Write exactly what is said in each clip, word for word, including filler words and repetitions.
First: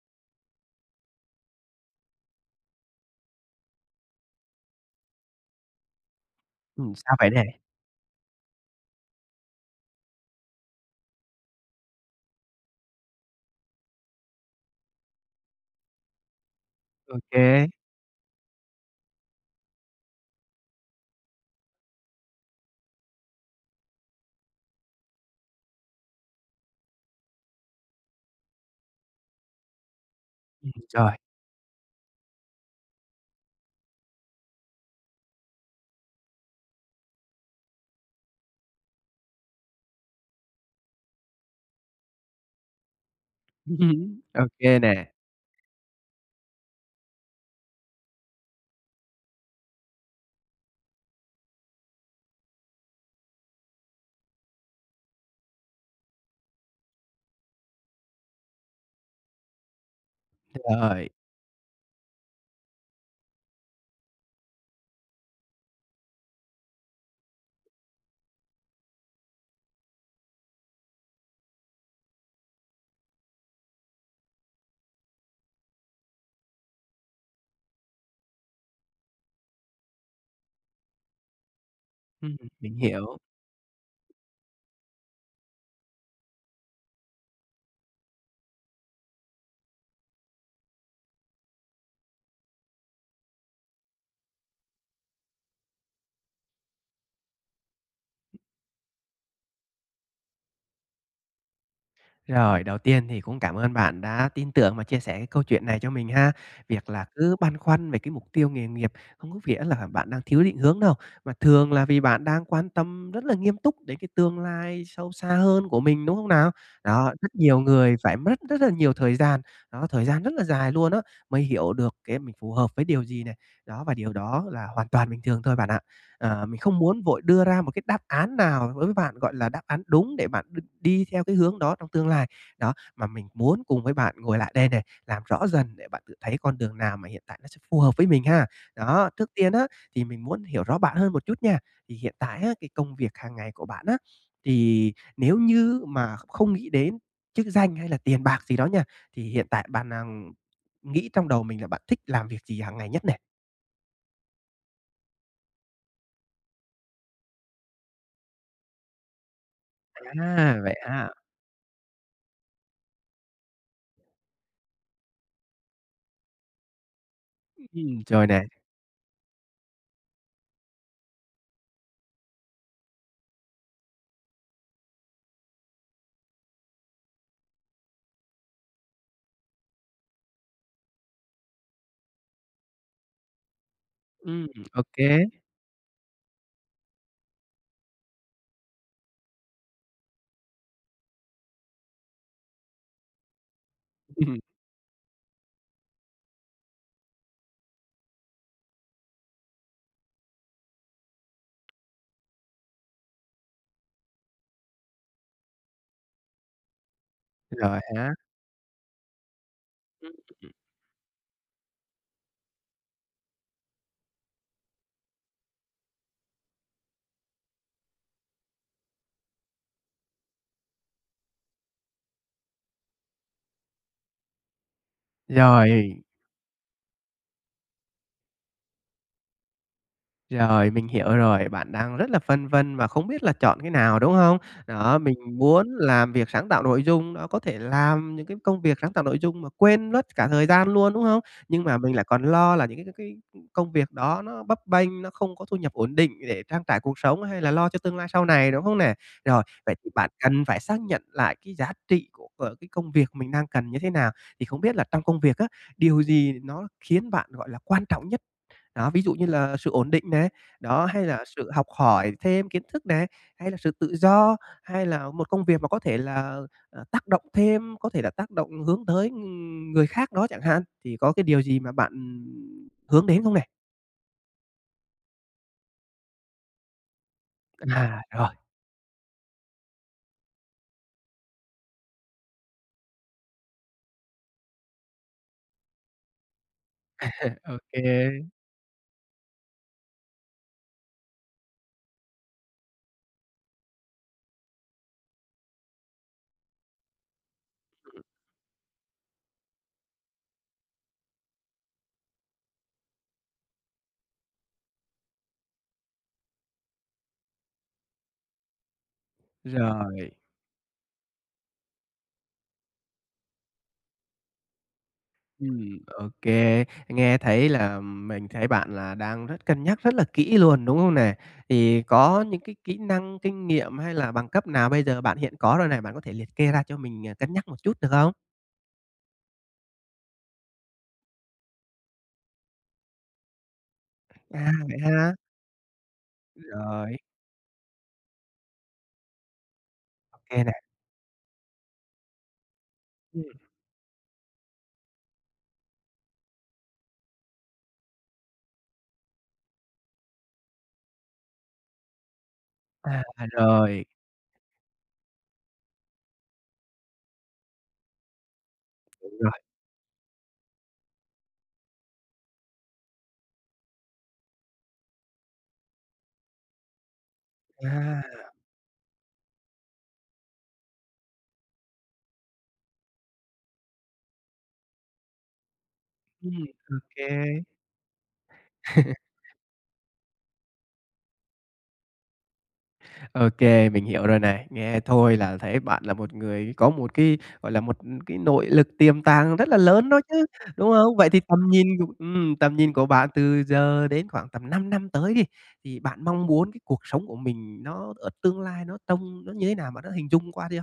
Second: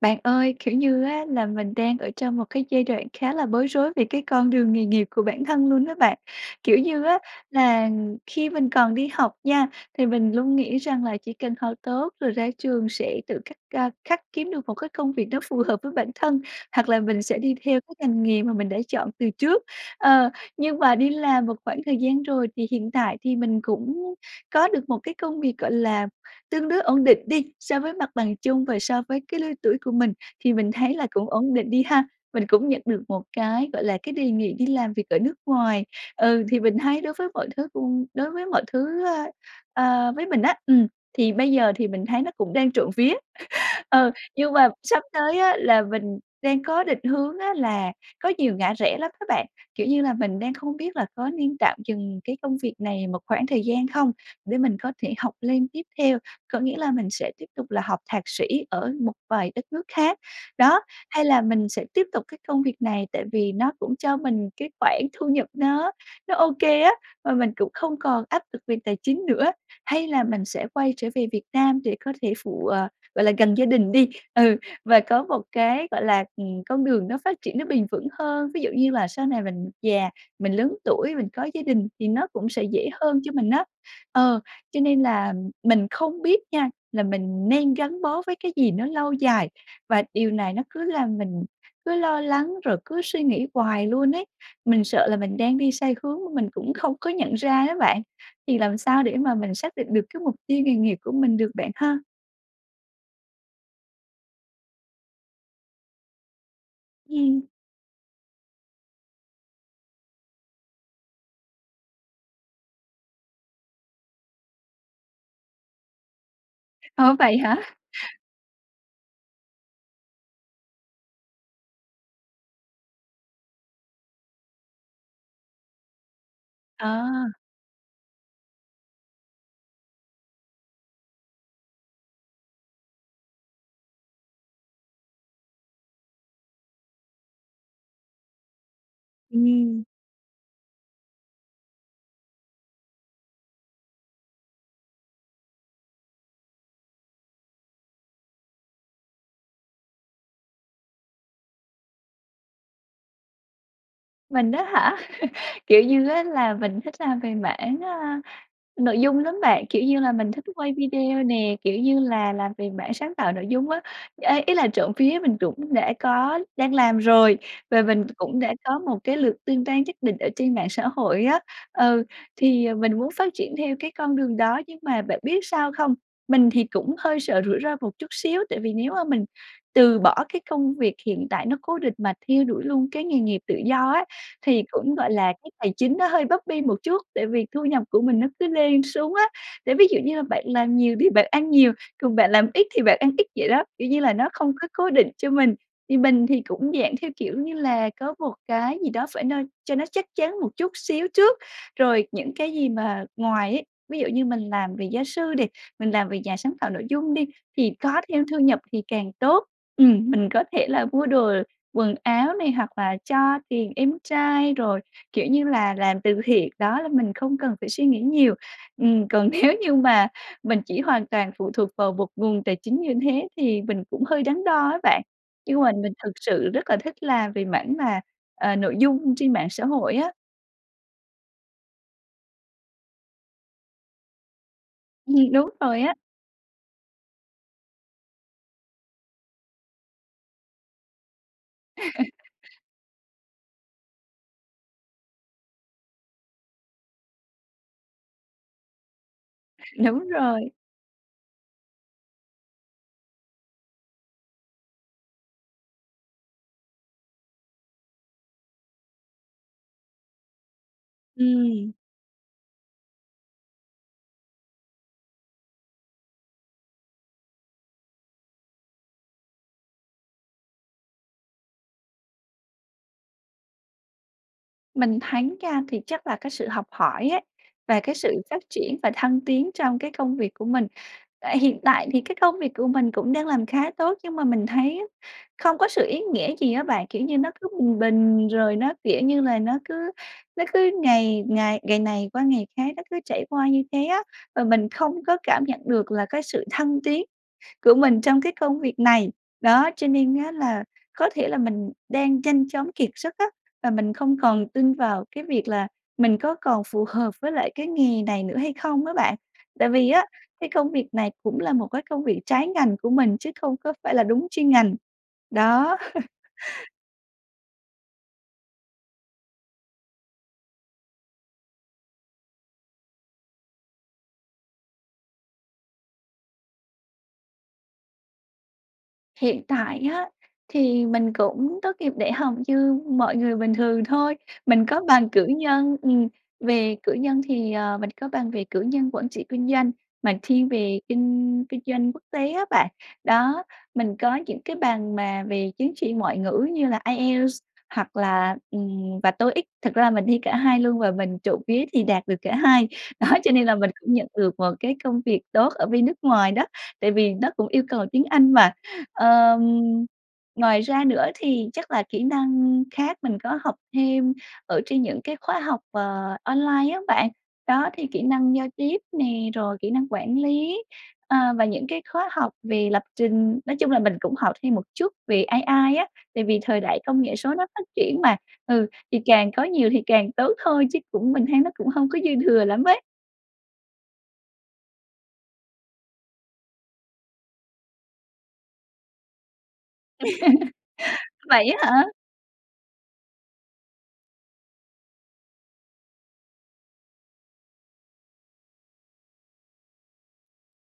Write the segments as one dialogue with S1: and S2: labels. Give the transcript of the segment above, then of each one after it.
S1: Bạn ơi, kiểu như á, là mình đang ở trong một cái giai đoạn khá là bối rối về cái con đường nghề nghiệp của bản thân luôn á bạn. Kiểu
S2: Ừm,
S1: như
S2: sao
S1: á,
S2: vậy nè?
S1: là khi mình còn đi học nha, thì mình luôn nghĩ rằng là chỉ cần học tốt rồi ra trường sẽ tự khắc, à, khắc kiếm được một cái công việc nó phù hợp với bản thân, hoặc là
S2: Ô
S1: mình sẽ đi
S2: kê.
S1: theo cái ngành nghề mà mình đã chọn từ trước. Ờ, nhưng mà đi làm một khoảng thời gian rồi thì hiện tại thì mình cũng có được một cái công việc, gọi là, tương đối ổn định đi so với mặt bằng chung và so với cái lứa tuổi của mình, thì mình
S2: Ừm, ừm,
S1: thấy là
S2: rồi.
S1: cũng ổn định đi ha. Mình cũng nhận được một cái, gọi là, cái đề nghị đi làm việc ở nước ngoài. Ừ, thì mình thấy đối với mọi thứ cũng đối với mọi thứ, ơ, ờ, với mình á, ừm, thì bây giờ thì mình thấy nó cũng đang trộm vía. Ờ,
S2: Ừm, ô
S1: nhưng mà
S2: kê
S1: sắp
S2: nè.
S1: tới á, là mình đang có định hướng á là có nhiều ngã rẽ lắm á bạn. Kiểu như là mình đang không biết là có nên tạm dừng cái công việc này một khoảng thời gian không để mình có thể học lên tiếp theo. Có nghĩa là mình sẽ tiếp tục là học thạc sĩ ở một vài đất nước khác, đó.
S2: Rồi.
S1: Hay là mình sẽ tiếp tục cái công việc này, tại vì nó cũng cho mình cái khoản thu nhập nó nó ô kê á, mà mình cũng không còn áp lực về tài chính nữa. Hay là mình sẽ quay trở về Việt Nam để có thể phụ, ờ, gọi là gần gia đình đi. Ừ, và có một cái, gọi là, ừm, con đường nó phát triển nó bền vững hơn. Ví dụ như là sau này mình già, mình lớn tuổi, mình có gia đình, thì nó
S2: Ừm,
S1: cũng sẽ
S2: mình
S1: dễ
S2: hiểu.
S1: hơn cho mình á. Ờ, cho nên là mình không biết nha, là mình nên gắn bó với cái gì nó lâu dài, và điều này nó cứ làm mình cứ lo lắng rồi cứ suy nghĩ hoài luôn ấy. Mình sợ là mình đang đi sai hướng mà mình cũng không có nhận ra ấy bạn. Thì làm sao để mà mình xác định được cái mục tiêu nghề nghiệp của mình được, bạn ha?
S2: Rồi, đầu tiên thì cũng cảm ơn bạn đã tin tưởng và chia sẻ cái câu chuyện này cho mình ha. Việc là cứ
S1: Ừm.
S2: băn khoăn về cái mục tiêu nghề nghiệp hông có nghĩa là bạn đang thiếu định hướng đâu, mà thường là vì bạn đang quan tâm rất là nghiêm túc đến cái tương lai sâu xa hơn của mình, đúng không nào? Đó,
S1: Ủa,
S2: rất
S1: vậy hả?
S2: nhiều người phải mất rất là nhiều thời gian, đó, thời gian rất là dài luôn á, mới hiểu được cái mình phù hợp với điều gì này. Đó, và điều đó là hoàn toàn bình thường thôi, bạn ạ. Ờ, mình không muốn vội
S1: À.
S2: đưa ra một cái đáp án nào đối với bạn, gọi là, đáp án đúng để bạn đ đi theo cái hướng đó trong tương lai. Đó, mà mình muốn cùng với bạn ngồi lại đây nè, làm rõ dần để bạn tự thấy con đường nào mà hiện tại nó sẽ phù hợp với mình ha. Đó, trước tiên á,
S1: Ừm.
S2: thì mình muốn hiểu rõ bạn hơn một chút nha. Thì hiện tại á, cái công việc hàng ngày của bạn á, thì nếu như mà kh không nghĩ đến chức danh hay là tiền bạc gì đó nha, thì hiện tại bạn đang nghĩ trong đầu mình là bạn thích làm việc gì hàng ngày nhất nè?
S1: Mình á hả? Kiểu như á, là mình thích làm về mảng, a, nội dung lắm bạn, kiểu như là, mình thích
S2: À,
S1: quay
S2: vậy ha.
S1: video nè, kiểu như là, làm về mảng sáng tạo nội dung á. Ê, ý là trộm vía mình cũng đã có đang làm rồi và
S2: Ừm,
S1: mình
S2: rồi
S1: cũng
S2: nè.
S1: đã có một cái lượt tương tác nhất định ở trên mạng xã hội á. Ừ, thì, ờ, mình muốn phát triển theo cái con đường đó, nhưng mà bạn biết sao không? Mình thì cũng hơi sợ rủi ro một chút xíu, tại vì nếu mà mình từ bỏ cái công việc hiện tại nó cố định mà theo đuổi luôn cái nghề nghiệp tự do á,
S2: Ưm,
S1: thì
S2: ừm, ô
S1: cũng,
S2: kê.
S1: gọi là, cái tài chính nó hơi bấp bênh một chút, tại vì thu nhập của mình nó cứ lên xuống á. Để ví dụ như là bạn làm nhiều thì bạn ăn nhiều, còn bạn làm ít thì bạn ăn ít vậy đó, kiểu như là, nó
S2: Ừm.
S1: không có cố định cho mình, thì mình thì cũng dạng theo kiểu như là có một cái gì đó phải no cho nó chắc chắn một chút xíu trước, rồi những cái gì mà ngoài ấy ví dụ như mình làm về gia sư đi, mình làm việc nhà sáng tạo nội dung đi thì
S2: Giỏi
S1: có
S2: há.
S1: thêm thu nhập thì càng tốt. Ừm,
S2: Ưm,
S1: mình
S2: ừm,
S1: có
S2: ừm.
S1: thể là mua đồ quần áo này, hoặc là cho tiền em trai, rồi, kiểu như là, làm từ thiện. Đó, là mình không cần phải suy nghĩ nhiều. Ừm, còn nếu như mà mình chỉ hoàn toàn phụ thuộc vào một nguồn tài chính như thế thì mình cũng hơi đắn đo á bạn, nhưng mà mình
S2: Rồi.
S1: thực sự rất là thích làm về mảng mà, ờ, nội dung trên mạng xã hội á.
S2: Rồi, mình hiểu rồi, bạn đang rất là phân vân và không biết là chọn cái nào, đúng không? Đó, mình
S1: Ừm, đúng
S2: muốn
S1: rồi á.
S2: làm việc sáng tạo nội dung, đó, có thể làm những cái công việc sáng tạo nội dung mà quên mất cả thời gian luôn, đúng không? Nhưng mà mình lại còn lo là những c c cái công việc đó nó bấp bênh, nó không có thu nhập ổn định để trang trải cuộc sống hay là lo cho tương lai sau này, đúng không nè? Rồi, vậy thì
S1: Đúng
S2: bạn cần
S1: rồi.
S2: phải xác nhận lại cái giá trị của, ờ, cái công việc mình đang cần như thế nào. Thì không biết là trong công việc á, điều gì nó khiến bạn, gọi là, quan trọng nhất? Đó, ví dụ như là sự ổn định này, đó, hay là sự học
S1: Ừm.
S2: hỏi thêm kiến thức này, hay là sự tự do, hay là một công việc mà có thể là, ờ, tác động thêm, có thể là tác động hướng tới, ừm, người khác đó chẳng hạn, thì có cái điều gì mà bạn, ừm, hướng đến không nè?
S1: Mình thấy nha, thì chắc là cái sự học hỏi ấy, và cái
S2: À,
S1: sự
S2: rồi.
S1: phát triển và thăng tiến trong cái công việc của mình. À, hiện tại thì cái công việc của mình cũng đang làm khá tốt, nhưng mà mình thấy á, không có sự ý nghĩa gì á bạn. Kiểu như nó cứ bình
S2: OK.
S1: bình rồi nó, kiểu như là, nó cứ nó cứ ngày ngày ngày này qua ngày khác nó cứ trải qua như thế á, và mình không có cảm nhận được là cái sự thăng tiến của mình
S2: Ừm.
S1: trong cái công việc này. Đó, cho nên á là có thể là mình đang nhanh chóng kiệt sức á, và mình không còn tin vào cái việc là mình có còn phù hợp với lại cái nghề này nữa hay không á bạn. Tại vì á,
S2: Rồi.
S1: cái công việc này cũng là một cái công việc trái ngành của mình chứ không có phải là đúng chuyên ngành, đó.
S2: Ừm, OK, nghe thấy là mình thấy bạn là đang rất cân nhắc rất là kỹ luôn, đúng không nè? Thì có những cái kỹ năng, kinh nghiệm hay là bằng cấp nào bây giờ bạn hiện có rồi nè, bạn có thể liệt kê ra cho mình, à, cân nhắc một chút được không?
S1: Hiện tại á, thì mình cũng tốt nghiệp đại học như mọi người bình thường thôi.
S2: À!
S1: Mình
S2: Vậy
S1: có bằng
S2: ha.
S1: cử nhân, ừm, về cử
S2: Rồi.
S1: nhân thì, ờ, mình có bằng về cử nhân quản trị kinh doanh mà
S2: OK
S1: thiên
S2: nè.
S1: về kinh kinh doanh quốc tế á bạn.
S2: Ừm.
S1: Đó, mình có những cái bằng mà về chứng chỉ ngoại ngữ như là IELTS hoặc là, ừm, và TOEIC. Thật ra là mình thi cả hai luôn và mình trộm vía thì đạt được cả hai.
S2: À,
S1: Đó,
S2: à
S1: cho nên là mình
S2: rồi.
S1: cũng nhận được một cái công việc tốt ở bên nước ngoài đó, tại vì nó cũng yêu cầu tiếng Anh mà.
S2: Đúng rồi.
S1: Ờm, ngoài ra nữa thì chắc là kỹ năng khác mình có học thêm ở trên những cái khóa học, ờ, online á bạn. Đó, thì kỹ
S2: À.
S1: năng giao tiếp nè, rồi kỹ năng quản lý, à, và những cái khóa học về lập trình. Nói chung là mình cũng học thêm một chút về AI á, tại
S2: Ừm,
S1: vì thời đại công nghệ số
S2: OK.
S1: nó phát triển mà. Ừ, thì càng có nhiều thì càng tốt thôi chứ cũng mình thấy nó cũng hông có dư thừa lắm ấy.
S2: OK, mình hiểu rồi này. Nghe thôi là thấy bạn là một người có một cái, gọi là, một cái nội lực tiềm tàng rất là lớn đó chứ, đúng không? Vậy thì tầm
S1: Vậy
S2: nhìn
S1: á hả?
S2: cua ừm, tầm nhìn của bạn từ giờ đến khoảng tầm năm năm tới đi, thì bạn mong muốn cái cuộc sống của mình nó ở tương lai nó trông nó như thế nào, bạn đã hình dung qua chưa?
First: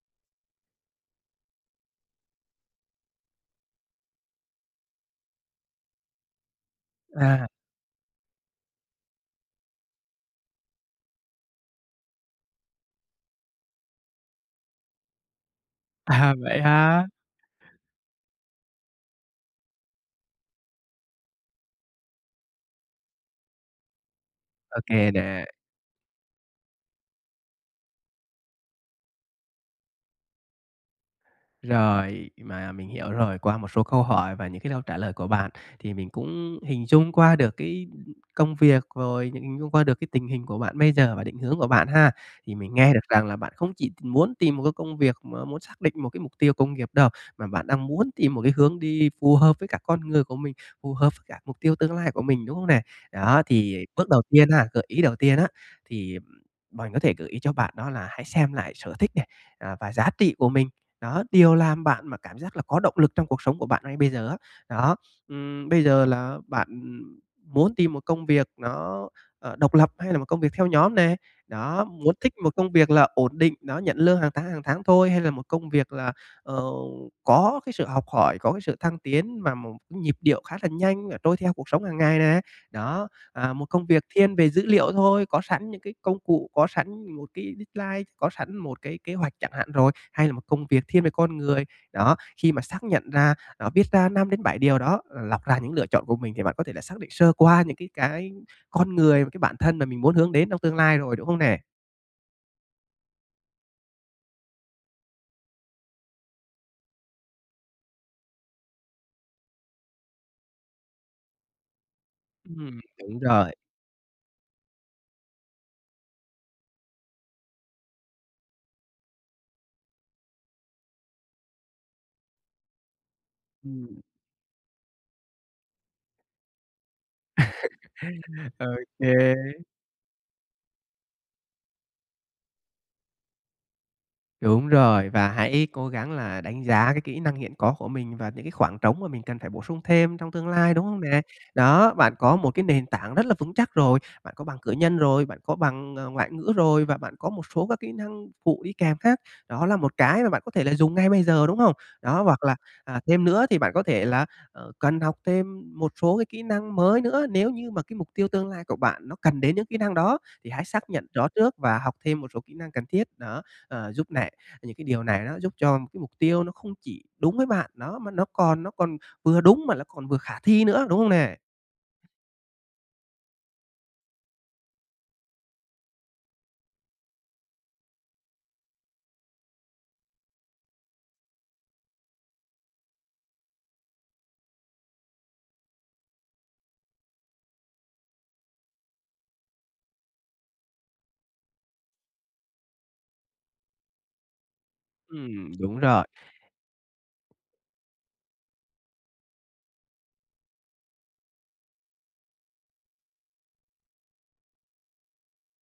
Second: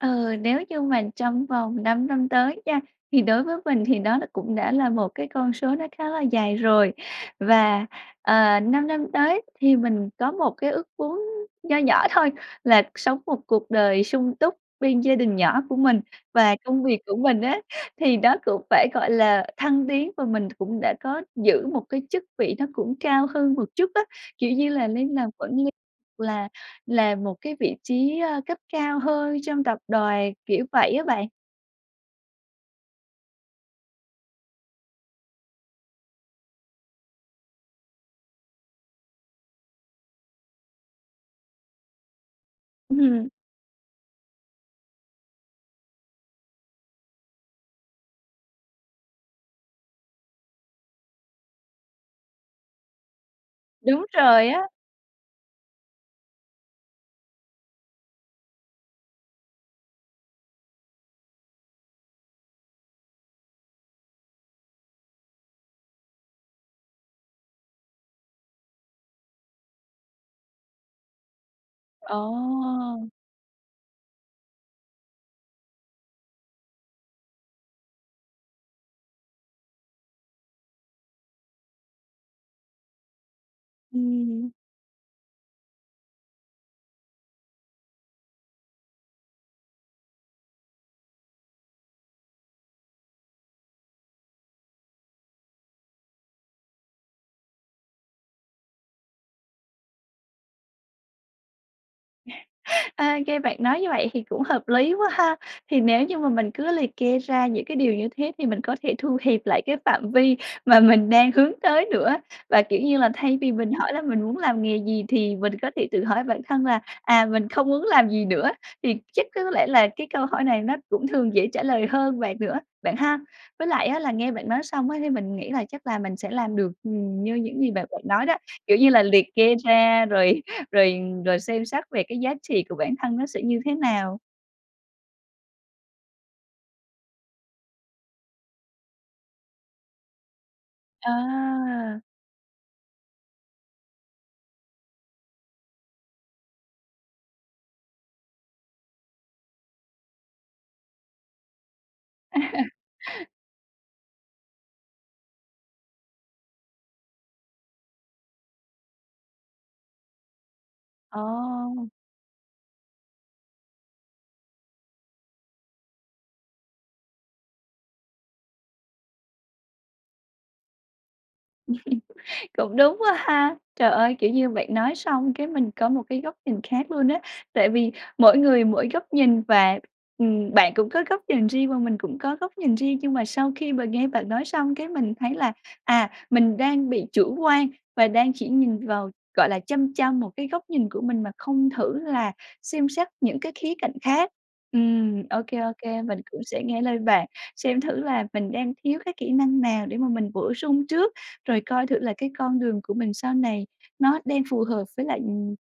S1: Ừ, nếu như mình trong vòng năm năm tới nha, thì đối với mình thì nó là cũng đã là một cái con số nó khá là dài rồi,
S2: À.
S1: và, ờ, năm năm tới thì mình có một cái ước muốn nho nhỏ thôi là sống một cuộc đời sung túc bên gia đình nhỏ của mình,
S2: À,
S1: và
S2: vậy
S1: công việc
S2: hả?
S1: của mình á, thì nó cũng phải, gọi là, thăng tiến và mình cũng đã có giữ một cái chức vị nó cũng cao hơn một chút á, kiểu như
S2: Ô
S1: là, lên
S2: kê
S1: làm
S2: nè.
S1: quản lý là làm một cái vị trí, ơ, cấp cao hơn trong tập đoàn, kiểu, vậy á bạn.
S2: Rồi, mà mình hiểu rồi, qua một số câu hỏi và những cái câu trả lời của bạn thì mình cũng hình dung qua được cái công việc, rồi hình dung qua được cái tình hình của bạn bây giờ và định hướng của bạn ha. Thì mình nghe được rằng
S1: Ừm.
S2: là bạn không chỉ muốn tìm một cái công việc mà muốn xác định một cái mục tiêu công nghiệp đâu, mà bạn đang muốn tìm một cái hướng đi phù hợp với cả con người của mình, phù hợp với cả mục tiêu tương lai của mình, đúng không nè? Đó, thì
S1: Đúng
S2: bước đầu
S1: rồi
S2: tiên ha
S1: á.
S2: gợi ý đầu tiên á, thì mình có thể gợi ý cho bạn đó là hãy xem lại sở thích nè, à, và giá trị của mình, đó, điều làm bạn mà cảm giác là có động lực trong cuộc sống của bạn ngay bây giờ á, đó. Ừm, bây giờ là bạn muốn tìm một công việc nó, ờ, độc lập hay là một công việc theo nhóm nè? Đó, muốn
S1: Ờ!
S2: thích một công việc là ổn định, đó nhận lương hàng tháng, hàng tháng thôi, hay là một công việc là, ờ, có cái sự học hỏi, có cái sự thăng tiến mà một nhịp điệu khá là nhanh, ờ, trôi theo cuộc sống hàng ngày nè? Đó, à, một công việc thiên
S1: Ừm.
S2: về dữ liệu thôi, có sẵn những cái công cụ, có sẵn một cái deadline, có sẵn một cái kế hoạch chẳng hạn rồi, hay là một công việc thiên về con người? Đó, khi mà xác nhận ra, đó viết ra năm đến bảy điều đó, ờ, lọc ra những lựa chọn của mình thì bạn có thể là xác định sơ qua những cái cái con người và cái bản thân mà mình muốn hướng đến trong tương lai rồi, đúng không nè?
S1: Ô kê, bạn nói như vậy thì cũng hợp lý quá ha. Thì nếu như mà mình cứ liệt kê ra những cái điều như thế, thì mình có thể thu hẹp lại cái phạm vi mà mình đang hướng tới nữa. Và, kiểu
S2: Ừm,
S1: như là,
S2: đúng
S1: thay vì
S2: rồi.
S1: mình hỏi là: "Mình muốn làm nghề gì?", thì mình có thể tự hỏi bản thân là, à: "Mình không muốn làm gì nữa?" Thì chắc có lẽ là cái câu hỏi này nó cũng thường dễ trả lời hơn bạn nữa, bạn ha? Với lại á
S2: Ừm.
S1: là nghe bạn nói xong á, thì mình nghĩ là chắc là mình sẽ làm được, ừm, như những gì bạn gợi nói đó.
S2: Ô
S1: Kiểu như là liệt
S2: kê.
S1: kê ra rồi rồi rồi xem xét về cái giá trị của bản thân nó sẽ như thế nào.
S2: Đúng rồi, và hãy cố gắng là đánh giá cái kỹ năng hiện có của mình và những cái khoảng trống mà mình cần phải bổ sung thêm trong tương lai, đúng không nè? Đó,
S1: À!
S2: bạn có một cái nền tảng rất là vững chắc rồi. Bạn có bằng cử nhân rồi, bạn có bằng, ờ, ngoại ngữ rồi, và bạn có một số các kỹ năng phụ đi kèm khác. Đó là một cái mà bạn có thể là dùng ngay bây giờ, đúng không? Đó, hoặc là, à, thêm nữa á, thì bạn có thể là, ờ, cần học thêm một số cái kỹ năng mới nữa. Nếu như mà cái mục tiêu tương lai của bạn nó cần đến những kỹ năng đó, thì hãy xác nhận rõ trước và
S1: Ờ!
S2: học thêm một số kỹ năng cần thiết, đó. Ờ, giúp này những cái điều này nó giúp cho cái mục tiêu nó không chỉ đúng với bạn, đó, mà nó còn nó còn vừa đúng mà nó còn vừa khả thi nữa, đúng không nè?
S1: Cũng đúng quá ha. Trời ơi! Kiểu như bạn nói xong cái mình có một cái góc nhìn khác luôn á. Tại vì mỗi người mỗi góc nhìn, và, ừm, bạn cũng có góc nhìn riêng và mình cũng có góc nhìn riêng. Nhưng mà sau khi mà nghe bạn nói xong cái mình thấy là, à, mình đang bị chủ quan và đang chỉ nhìn vào, gọi là, chăm chăm một cái góc nhìn của mình mà không thử là xem xét những cái khía cạnh khác. Ừm, ô
S2: Ừm,
S1: kê, ô
S2: đúng
S1: kê,
S2: rồi.
S1: mình cũng sẽ nghe lời bạn xem thử là mình đang thiếu cái kỹ năng nào để mà mình bổ sung trước, rồi coi thử là cái con đường của mình sau này nó đang phù hợp với lại, ừm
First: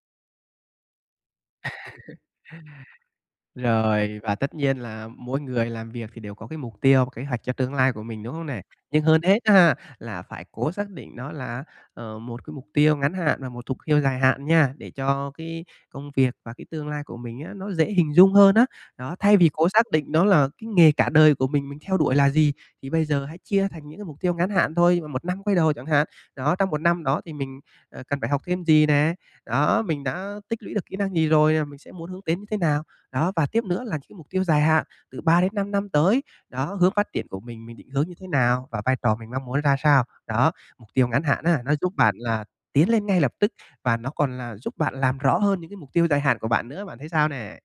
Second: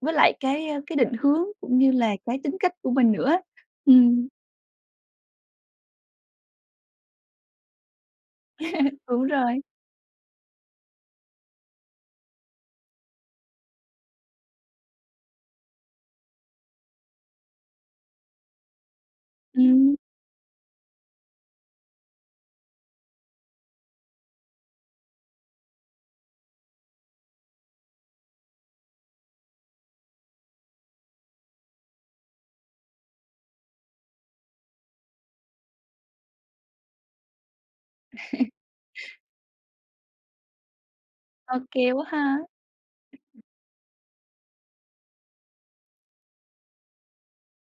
S1: với lại cái cái định hướng cũng như là cái tính cách của mình nữa á.
S2: Rồi,
S1: Ừm.
S2: và tất nhiên là mỗi người làm việc thì đều có cái mục tiêu và kế hoạch cho tương lai của mình, đúng không nè? Nhưng hơn
S1: Đúng
S2: hết á
S1: rồi.
S2: ha, là phải cố xác định nó là, ờ, một cái mục tiêu ngắn hạn và một thục tiêu dài hạn nha, để cho cái công việc và cái tương lai của mình á, nó dễ hình dung hơn á. Đó, thay vì cố xác
S1: Ừm.
S2: định nó là cái nghề cả đời của mình mình theo đuổi là gì, thì bây giờ hãy chia thành những cái mục tiêu ngắn hạn thôi, một năm quay đầu chẳng hạn. Đó, trong một năm đó thì mình, à, cần phải học thêm gì nè, đó, mình đã tích lũy được kỹ năng gì rồi và mình sẽ muốn hướng đến như thế nào? Đó, và tiếp nữa là những cái mục tiêu dài hạn từ ba đến năm năm tới, đó, hướng phát triển của mình, mình định hướng như thế nào và vai trò mình mong muốn ra sao. Đó, mục tiêu ngắn hạn
S1: Ô
S2: á, nó
S1: kê
S2: giúp
S1: quá
S2: bạn là
S1: ha.
S2: tiến lên ngay lập tức và nó còn là giúp bạn làm rõ hơn những cái mục tiêu dài hạn của bạn nữa. Bạn thấy sao nè?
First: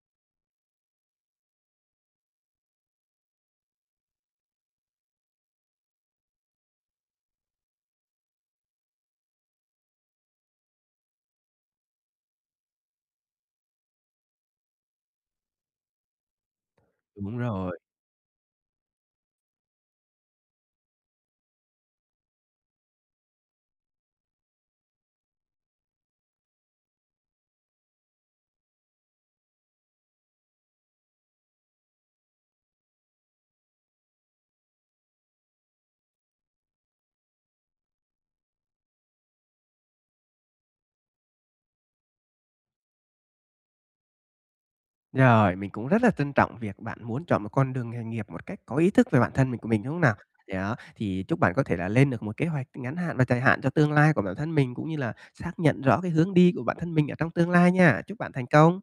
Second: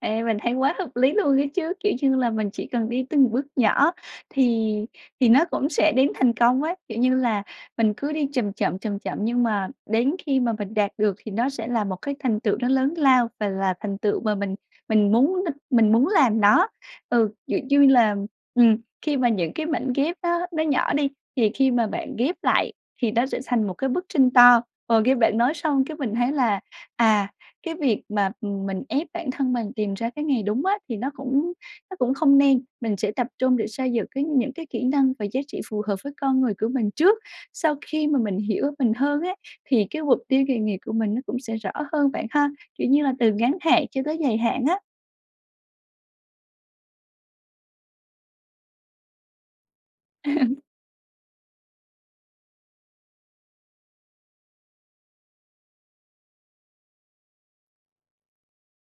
S1: Ê, mình thấy quá hợp lý luôn ấy chứ. Kiểu như là, mình chỉ cần đi từng bước nhỏ thì thì nó cũng sẽ đến thành công á. Kiểu như là, mình cứ đi chầm chậm, chầm chậm, nhưng mà đến khi mà mình đạt được thì nó sẽ là một cái thành tựu nó lớn lao và là thành tựu mà mình mình muốn đ mình muốn làm nó. Ừ,
S2: Đúng
S1: dụ
S2: rồi.
S1: dui làm ừm, khi mà những cái mảnh ghép á, nó nhỏ đi thì khi mà bạn ghép lại thì nó sẽ xành một cái bức tranh to. Ờ, nghe bạn nói xong cái mình thấy là, à, cái việc mà, ừm, mình ép bản thân mình tìm ra cái nghề đúng á, thì nó cũng nó cũng không nên. Mình sẽ tập trung để xây dựng cái những cái kỹ năng và giá trị phù hợp với con người của mình trước. Sau khi mà mình hiểu mình hơn á, thì cái mục tiêu nghề nghiệp của mình nó cũng sẽ rõ hơn, bạn ha? Kiểu như là, từ ngắn hạn cho tới dài hạn á.
S2: Rồi, mình cũng rất là trân trọng việc bạn muốn chọn một con đường nghề nghiệp một cách có ý thức về bản thân mình của mình, đúng không nào? Yeah, thì chúc bạn có thể là lên được một kế hoạch ngắn hạn và dài hạn cho tương lai của bản thân mình cũng như là xác nhận rõ cái hướng đi của bản thân mình ở trong tương lai nha. Chúc bạn thành công!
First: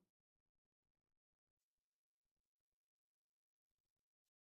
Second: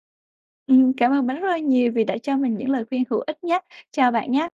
S1: Ừm, cảm ơn bạn rất là nhiều vì đã cho mình những lời khuyên hữu ích nhá. Chào bạn nhá.